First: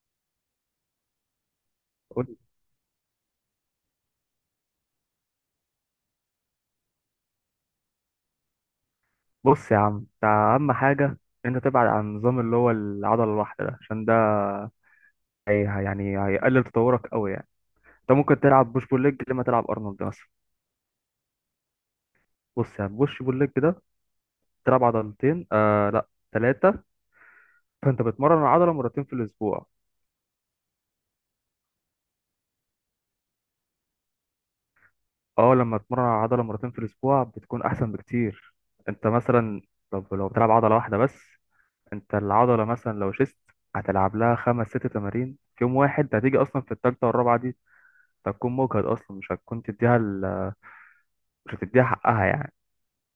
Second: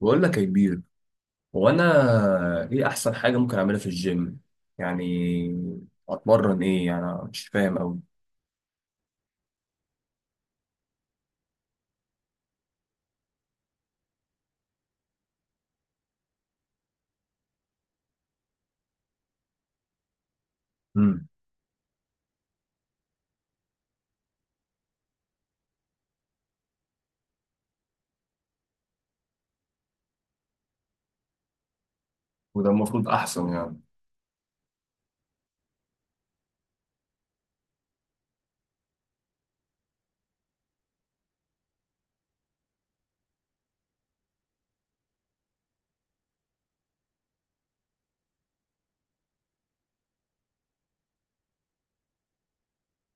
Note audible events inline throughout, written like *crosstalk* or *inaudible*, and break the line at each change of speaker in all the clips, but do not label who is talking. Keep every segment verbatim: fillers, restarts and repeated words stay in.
بقول لك يا كبير، هو انا
قول-
ايه احسن حاجه ممكن اعملها في الجيم؟ يعني اتمرن ايه؟ يعني أنا مش فاهم قوي.
بص يا عم، انت اهم حاجه. انت تبعد عن النظام اللي هو العضله الواحده ده، عشان ده هي يعني هيقلل تطورك قوي يعني. انت ممكن تلعب بوش بول ليج لما تلعب ارنولد مثلا.
امم
بص يعني بوش بول ليج ده تلعب عضلتين، آه لا ثلاثه. فانت بتمرن العضله مرتين في الاسبوع.
وده المفروض احسن يعني.
اه، لما تمرن العضله مرتين في الاسبوع بتكون احسن بكتير. انت مثلا، طب لو بتلعب عضله واحده بس، انت العضله مثلا لو شست هتلعب لها خمس ست تمارين في يوم واحد، هتيجي اصلا في التالتة والرابعة دي هتكون مجهد اصلا، مش هتكون تديها ال... مش هتديها حقها يعني.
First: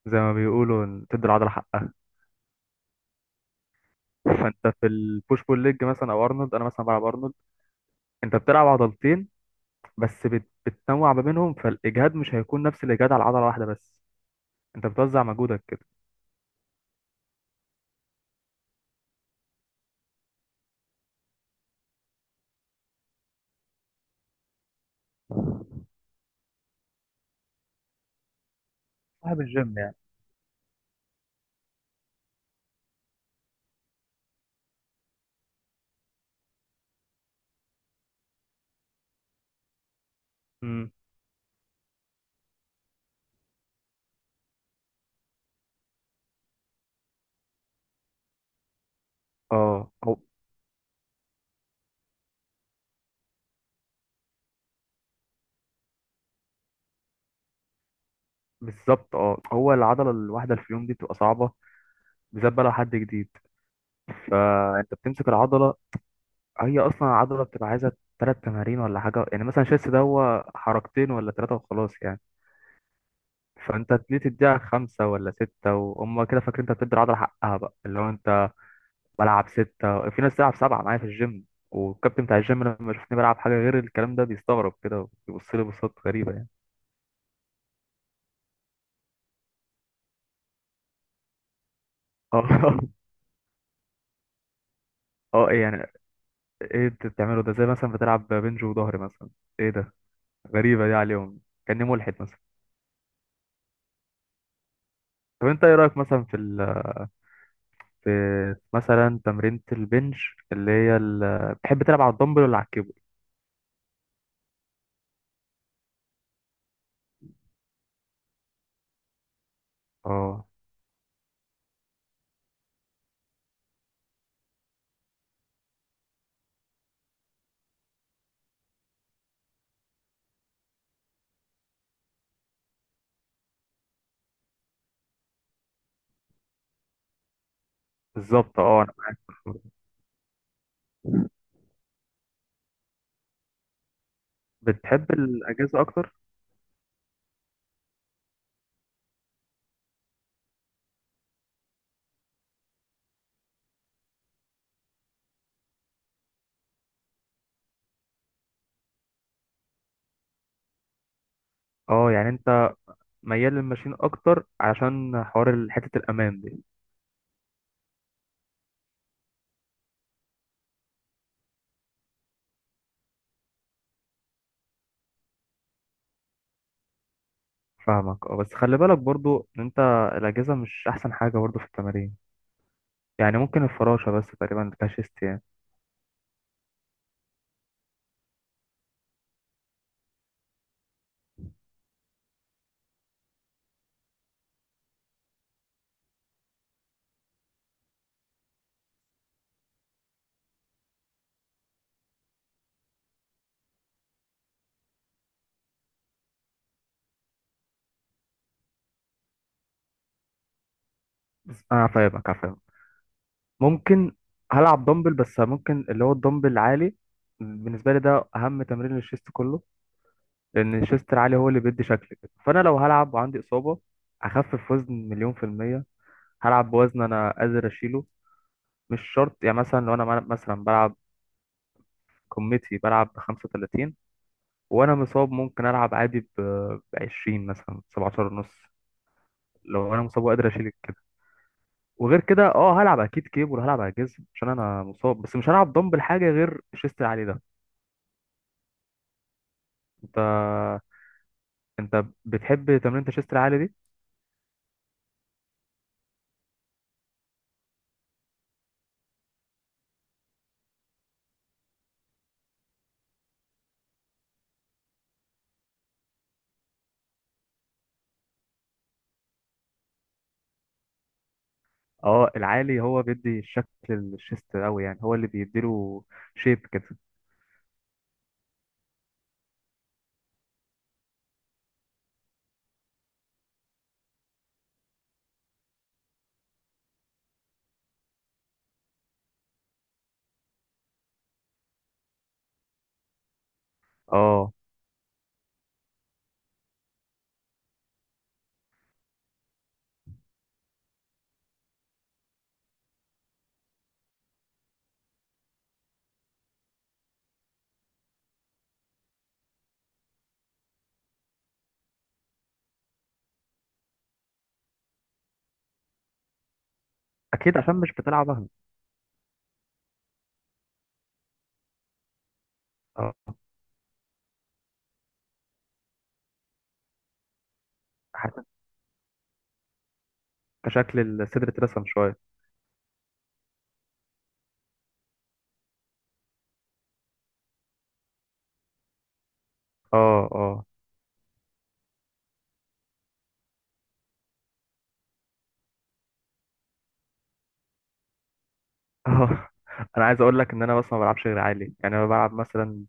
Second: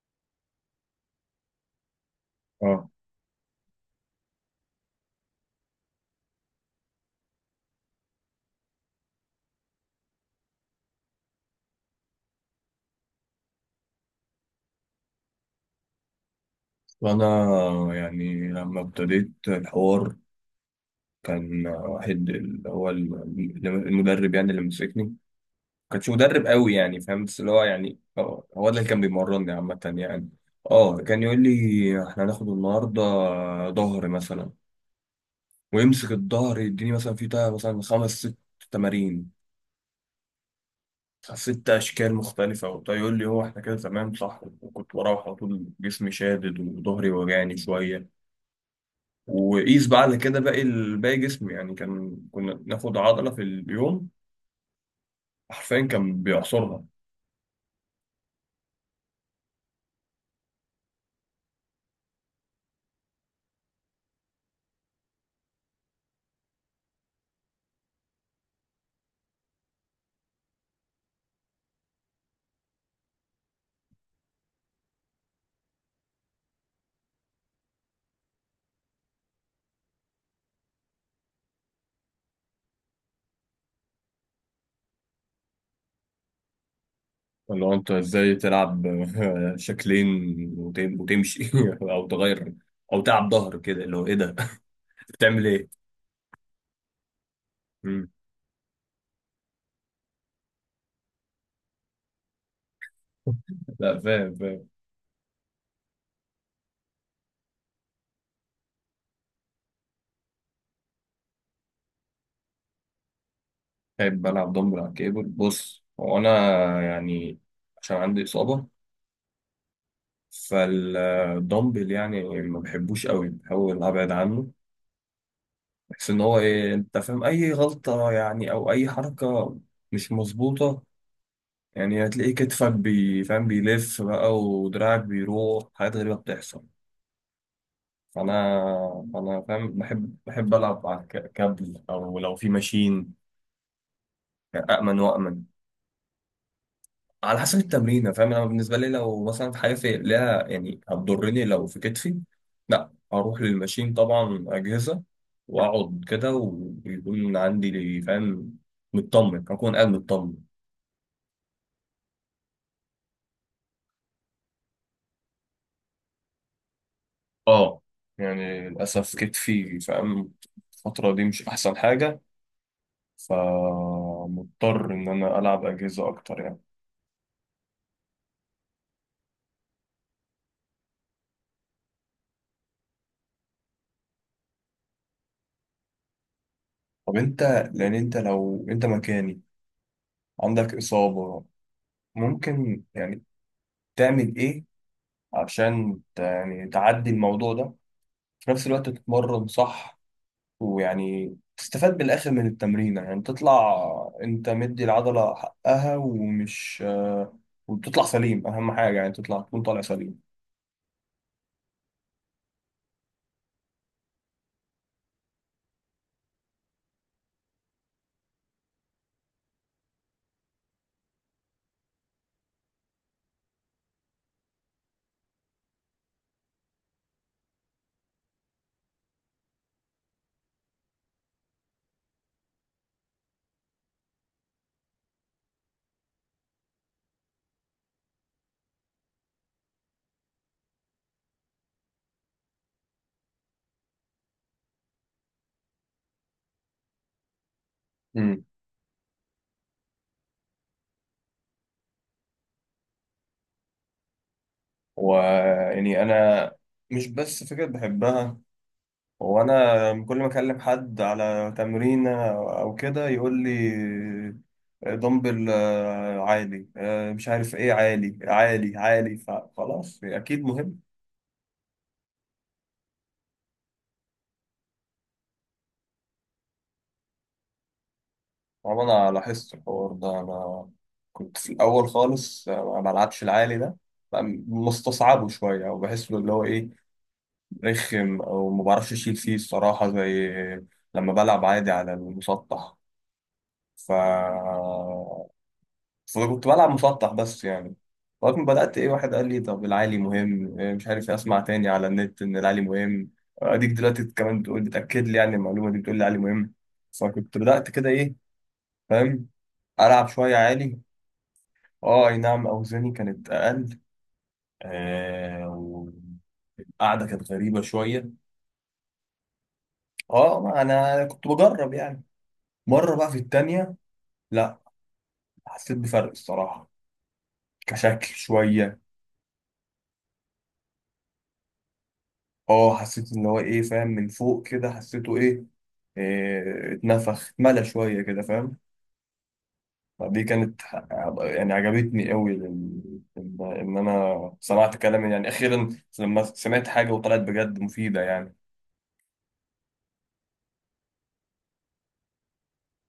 زي ما بيقولوا إن تدي العضله حقها.
اه،
*laughs* فانت في البوش بول ليج مثلا او ارنولد، انا مثلا بلعب ارنولد. انت بتلعب عضلتين بس بت... بتنوع ما بينهم، فالاجهاد مش هيكون نفس الاجهاد على عضله واحده بس. انت بتوزع مجهودك كده.
وانا يعني لما ابتديت الحوار، كان واحد اللي هو ال- المدرب يعني اللي مسكني، ما كانش مدرب قوي يعني، فاهم، بس اللي هو يعني آه، هو ده اللي كان
صاحب
بيمرني
الجيم
عامه
يعني.
يعني. اه كان يقول لي احنا هناخد النهارده ظهر مثلا، ويمسك الظهر يديني مثلا في بتاع مثلا خمس ست تمارين،
امم،
ست اشكال مختلفه وبتاع، يقول لي هو احنا كده تمام صح، وكنت بروح على طول جسمي شادد وظهري وجعني شويه، وقيس
اه
بقى على
هو.
كده باقي ال- باقي جسمي يعني، كان كنا ناخد عضله في اليوم، حرفيا كان بيعصرها.
بالظبط اه، هو العضله الواحده اللي في اليوم دي بتبقى صعبه، بالذات بقى لو حد جديد. فانت بتمسك العضله، هي اصلا العضله بتبقى عايزه ثلاث تمارين ولا حاجه يعني، مثلا شيست ده هو حركتين ولا ثلاثه وخلاص يعني. فانت ليه تديها خمسه ولا سته، وهم كده فاكرين انت بتدي العضله حقها بقى، اللي هو انت بلعب سته، في ناس تلعب سبعه معايا في الجيم. والكابتن بتاع الجيم لما يشوفني بلعب حاجه غير الكلام ده بيستغرب كده، وبيبص لي بصات غريبه يعني.
اللي هو انت ازاي تلعب *laughs* شكلين وتم- وتمشي *laughs* او تغير،
اه،
او تلعب ظهر كده اللي هو ايه ده؟ *laughs*
*laughs*
بتعمل
اه ايه
ايه؟
يعني. ايه انت بتعمله ده؟ زي مثلا
مم.
بتلعب بنج وظهر مثلا. ايه ده؟ غريبه دي عليهم، كاني ملحد مثلا.
لا، فاهم فاهم.
طب انت ايه رايك مثلا في ال، في مثلا تمرينة البنش، اللي هي ال... بتحب تلعب على الدمبل ولا على الكيبل؟
بحب بلعب دمبل على الكيبل. بص، هو أنا يعني عشان عندي إصابة،
اه،
فالدمبل يعني ما بحبوش قوي، بحاول أبعد عنه. بحس إن هو إيه، أنت فاهم، أي غلطة يعني أو أي حركة مش مظبوطة، يعني هتلاقي كتفك بي فاهم بيلف بقى، ودراعك بيروح حاجات غريبة بتحصل. فأنا
بالظبط اه، انا معاك.
أنا
برضه.
فاهم، بحب بحب ألعب على الك- كابل، أو لو في ماشين يعني، أأمن
بتحب
وأأمن.
الاجهزه اكتر؟
على حسب التمرين، فاهم، انا بالنسبه لي لو مثلا في حاجه في ليها يعني هتضرني، لو في كتفي لا، اروح للماشين طبعا، اجهزه، واقعد كده ويكون عندي، فاهم، مطمن، اكون قاعد مطمن.
اه، يعني انت ميال للماشين اكتر علشان حوار ال- حته الامان دي.
اه يعني للاسف كتفي، فاهم، الفتره دي مش احسن حاجه، فمضطر ان انا العب اجهزه اكتر يعني.
فاهمك، اه، بس خلي بالك برضو ان انت الاجهزه مش احسن حاجه برضو في التمارين، يعني ممكن الفراشه بس تقريبا اللي فيها شيست يعني.
طب انت، لان انت لو انت مكاني، عندك اصابه، ممكن يعني تعمل ايه عشان ت- يعني تعدي الموضوع ده، في نفس الوقت تتمرن صح، ويعني تستفاد بالآخر من التمرين، يعني تطلع انت مدي العضلة حقها ومش آه، وتطلع سليم، أهم حاجة يعني تطلع، تكون طالع سليم.
بس انا فاهمك، أنا فاهمك. ممكن هلعب دمبل، بس ممكن اللي هو الدمبل العالي. بالنسبه لي ده اهم تمرين للشيست كله، لان شيستر عالي هو اللي بيدي شكل كده. فانا لو هلعب وعندي اصابه اخفف وزن مليون في الميه، هلعب بوزن انا قادر اشيله. مش شرط يعني، مثلا لو انا مل- مثلا بلعب كوميتي بلعب ب خمسة وثلاثين، وانا مصاب ممكن العب عادي ب عشرين، مثلا سبعة عشر ونص، لو انا مصاب وقادر اشيل كده. وغير كده اه هلعب اكيد كيبل، هلعب على جزم عشان انا مصاب، بس مش هلعب دمبل حاجه غير شيستر عالي ده.
امم
انت، انت بتحب تمرين شيستر عالي دي؟
ويعني أنا مش بس فكرة بحبها، وأنا كل ما أكلم حد على تمرينة أو كده يقول لي دمبل آه، عالي آه، مش عارف إيه، عالي عالي عالي، فخلاص أكيد مهم.
اه، العالي هو بيدي الشكل الشيست قوي، يعني هو اللي بيديله شيب كده.
طبعا انا لاحظت الحوار ده، انا كنت في الاول خالص ما بلعبش العالي ده، بقى مستصعبه شويه، او بحس له اللي هو ايه، رخم، او ما بعرفش اشيل فيه الصراحه، زي لما بلعب عادي على المسطح. ف
اه،
فكنت بلعب مسطح بس يعني، لغايه ما بدات ايه، واحد قال لي طب العالي مهم، إيه مش عارف إيه، اسمع تاني على النت ان العالي مهم، اديك دلوقتي كمان بتقول، بتاكد لي يعني المعلومه دي، بتقول لي العالي مهم. فكنت بدات كده ايه، فاهم، العب شويه عالي. اه اي نعم، اوزاني كانت اقل، آه والقعده كانت
اكيد
غريبه
عشان مش
شويه.
بتلعب وهمي.
اه ما انا كنت بجرب يعني، مره بقى
اه
في التانية لا، حسيت بفرق الصراحه، كشكل
حاسس،
شويه.
كشكل الصدر اترسم شويه.
اه حسيت ان هو ايه، فاهم، من فوق كده حسيته ايه، آه، اتنفخ اتملى شويه كده، فاهم. فدي
اه
كانت
اه
ح- يعني عجبتني قوي لل- ان إن انا سمعت كلام يعني *laughs* اخيرا، لما سمعت حاجه وطلعت بجد مفيده يعني.
اه. *laughs* انا عايز اقول لك ان انا بس ما بلعبش غير عالي يعني، انا بلعب مثلا،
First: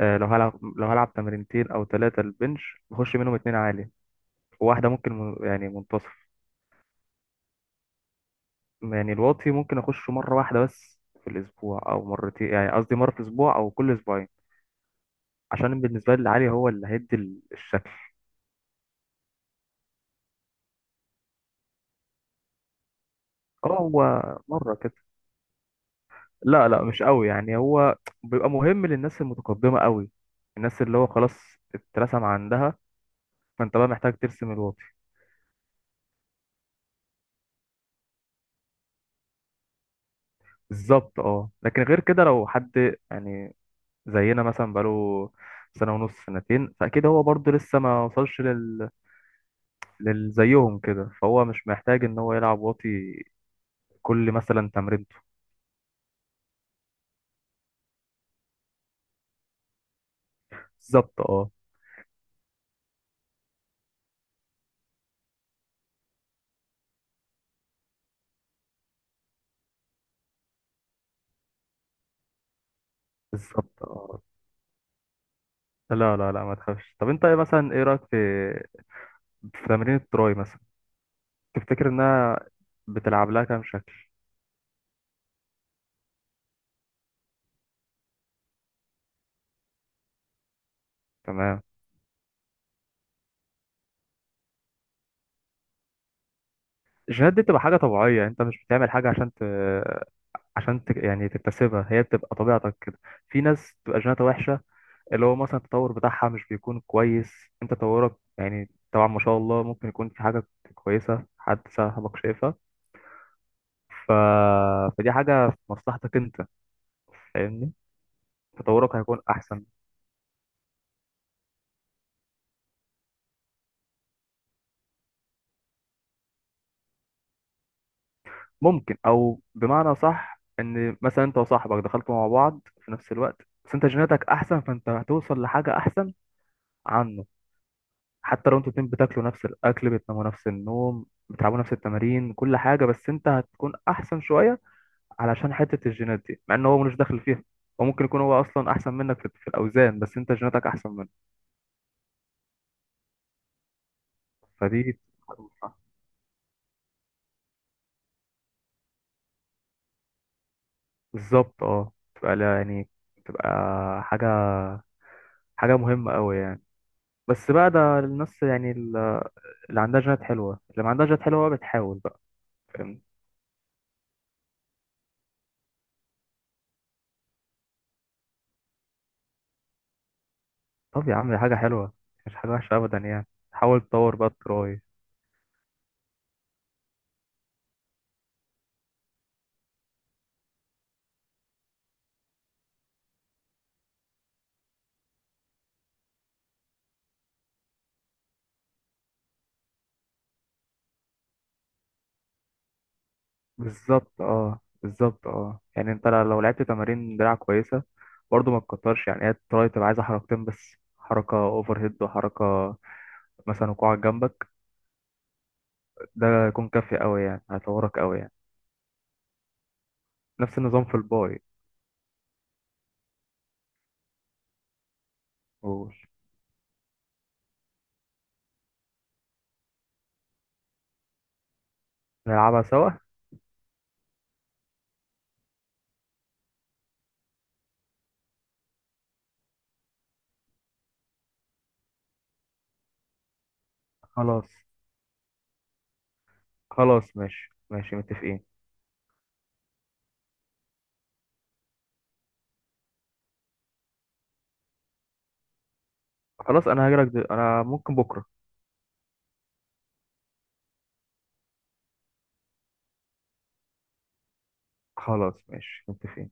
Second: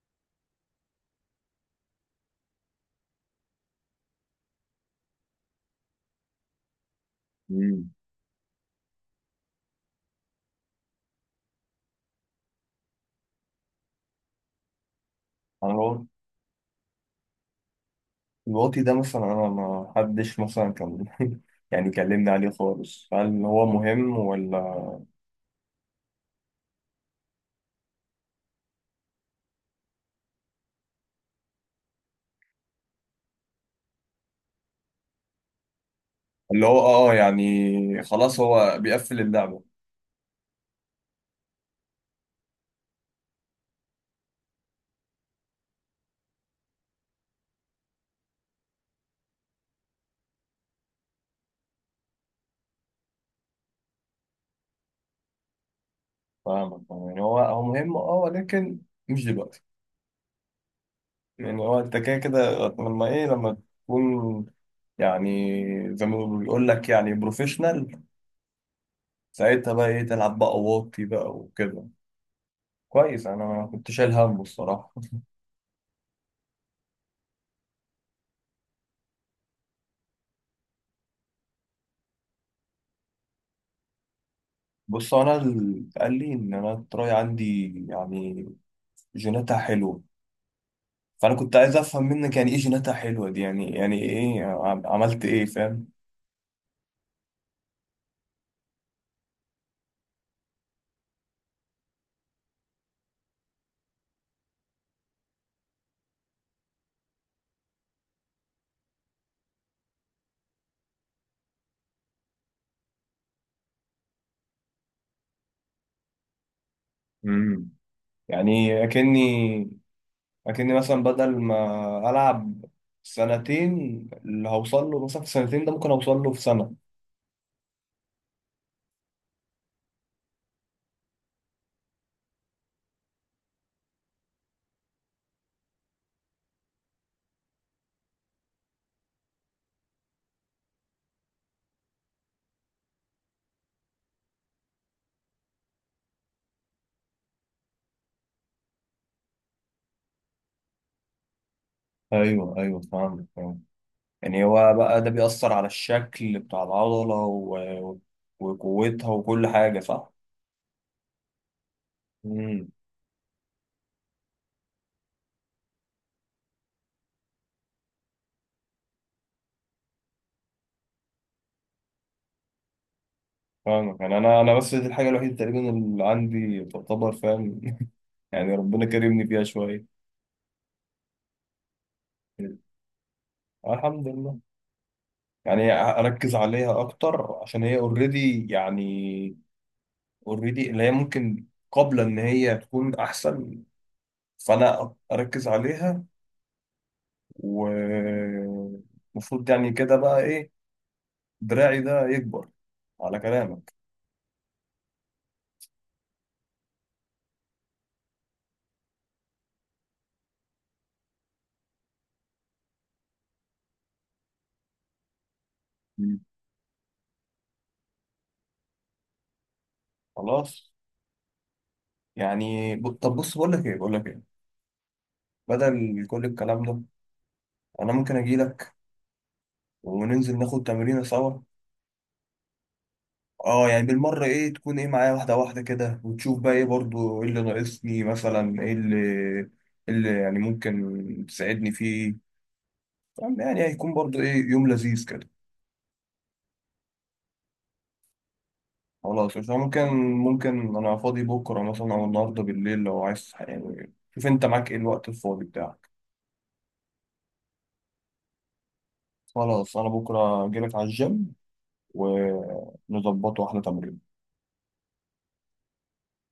آه، لو هلعب لو هلعب تمرينتين او ثلاثه البنش بخش منهم اتنين عالي، وواحده ممكن من- يعني منتصف.
مم.
يعني الواطي ممكن اخشه مره واحده بس في الاسبوع او مرتين، يعني قصدي مره في الاسبوع او كل اسبوعين، عشان
انا
بالنسبه لي العالي هو اللي هيدي الشكل.
الواطي ده مثلا، انا ما حدش مثلا كان *laughs* يعني كلمني عليه خالص، هل هو
اه، هو
مهم
مرة
ولا؟
كده، لا لا مش قوي يعني، هو بيبقى مهم للناس المتقدمة قوي، الناس اللي هو خلاص اترسم عندها، فانت بقى محتاج ترسم الواقي.
اللي هو اه يعني خلاص، هو بيقفل اللعبة.
بالظبط اه، لكن غير كده لو حد يعني زينا مثلا، بقاله سنة ونص سنتين، فأكيد هو برضه لسه ما وصلش لل... للزيهم كده، فهو مش محتاج إن هو يلعب واطي كل مثلا تمرينته.
فاهمك، يعني هو هو مهم اه، ولكن مش دلوقتي.
بالظبط اه،
يعني هو انت كده كده، لما ايه لما تكون يعني زي ما بيقول لك يعني بروفيشنال، ساعتها بقى ايه، تلعب بقى واطي بقى وكده. كويس، انا
بالظبط
كنت شايل
اه.
هم الصراحة.
لا لا لا، ما تخافش. طب انت ايه مثلا، ايه رأيك في، في تمرين التراي مثلا، تفتكر انها بتلعب لها كام شكل؟
بص انا اللي قال لي ان انا التراي عندي يعني جيناتها حلوة، فانا كنت
تمام.
عايز افهم منك يعني ايه جيناتها حلوه دي، يعني يعني ايه عم- عملت ايه، فاهم؟
الجينات دي بتبقى حاجه طبيعيه، انت مش بتعمل حاجه عشان ت... عشان ت... يعني تكتسبها، هي بتبقى طبيعتك كده. في ناس بتبقى جيناتها وحشه، اللي هو مثلا التطور بتاعها مش بيكون كويس. انت تطورك يعني طبعا ما شاء الله ممكن يكون في حاجه كويسه، حد صاحبك شايفها، ف... فدي حاجه في مصلحتك انت.
امم
فاهمني؟
يعني
تطورك
اكني
هيكون احسن.
اكني مثلا، بدل ما العب سنتين، اللي هوصل له مثلا في سنتين ده، ممكن اوصل له في سنه.
ممكن، او بمعنى صح، ان مثلا انت وصاحبك دخلتوا مع بعض في نفس الوقت، بس انت جيناتك احسن فانت هتوصل لحاجه احسن عنه. حتى لو انتوا الاتنين بتاكلوا نفس الاكل، بتناموا نفس النوم، بتلعبوا نفس التمارين، كل حاجه، بس انت هتكون احسن شويه علشان حته الجينات دي، مع ان هو ملوش دخل فيها. وممكن يكون هو اصلا احسن منك في في الاوزان، بس انت جيناتك احسن منه.
ايوه ايوه، فاهم فاهم. يعني هو
فدي
بقى ده بيأثر على الشكل بتاع العضله و... وقوتها وكل حاجه، صح؟
بالظبط اه. تبقى لا
امم
يعني، تبقى حاجه حاجه مهمه قوي يعني، بس بقى ده الناس يعني اللي عندها جينات حلوة، اللي ما عندهاش جينات حلوة بقى بتحاول بقى، فاهم.
فاهمك، يعني انا انا بس دي الحاجه الوحيده تقريبا اللي عندي تعتبر، فاهم؟ *laughs* يعني ربنا كرمني فيها شويه.
طب يا عم، دي حاجة حلوة مش حاجة وحشة أبدا يعني. حاول
الحمد
تطور بقى
لله.
التراي.
يعني اركز عليها اكتر عشان هي اوريدي، يعني اوريدي اللي هي ممكن قبل ان هي تكون احسن، فانا اركز عليها، ومفروض يعني كده بقى ايه، دراعي ده يكبر على كلامك.
بالظبط اه، بالظبط اه، يعني انت لو لعبت تمارين دراع كويسة برضه ما تكترش، يعني هي التراي تبقى عايزة حركتين بس، حركة اوفر هيد وحركة مثلا وقوعك جنبك،
مم.
ده يكون كافي قوي يعني، هيطورك قوي يعني. نفس
خلاص.
النظام في الباي.
يعني ب- طب بص، بقول لك ايه بقول لك ايه،
قول.
بدل كل الكلام ده انا ممكن اجي لك وننزل ناخد تمرينه سوا.
نلعبها سوا.
اه يعني بالمرة ايه، تكون ايه معايا واحدة واحدة كده، وتشوف بقى ايه برضو ايه اللي ناقصني، مثلا ايه اللي إيه اللي يعني ممكن تساعدني فيه، فاهم؟ يعني هيكون برضو ايه
خلاص،
يوم لذيذ كده.
خلاص ماشي ماشي متفقين.
خلاص عشان ممكن ممكن انا فاضي بكرة مثلا او النهاردة بالليل، لو عايز يعني شوف انت معاك ايه الوقت الفاضي بتاعك.
خلاص انا هجيلك دل... انا ممكن بكرة.
خلاص انا بكرة اجيلك على الجيم ونظبط واحدة تمرين.
خلاص ماشي متفقين.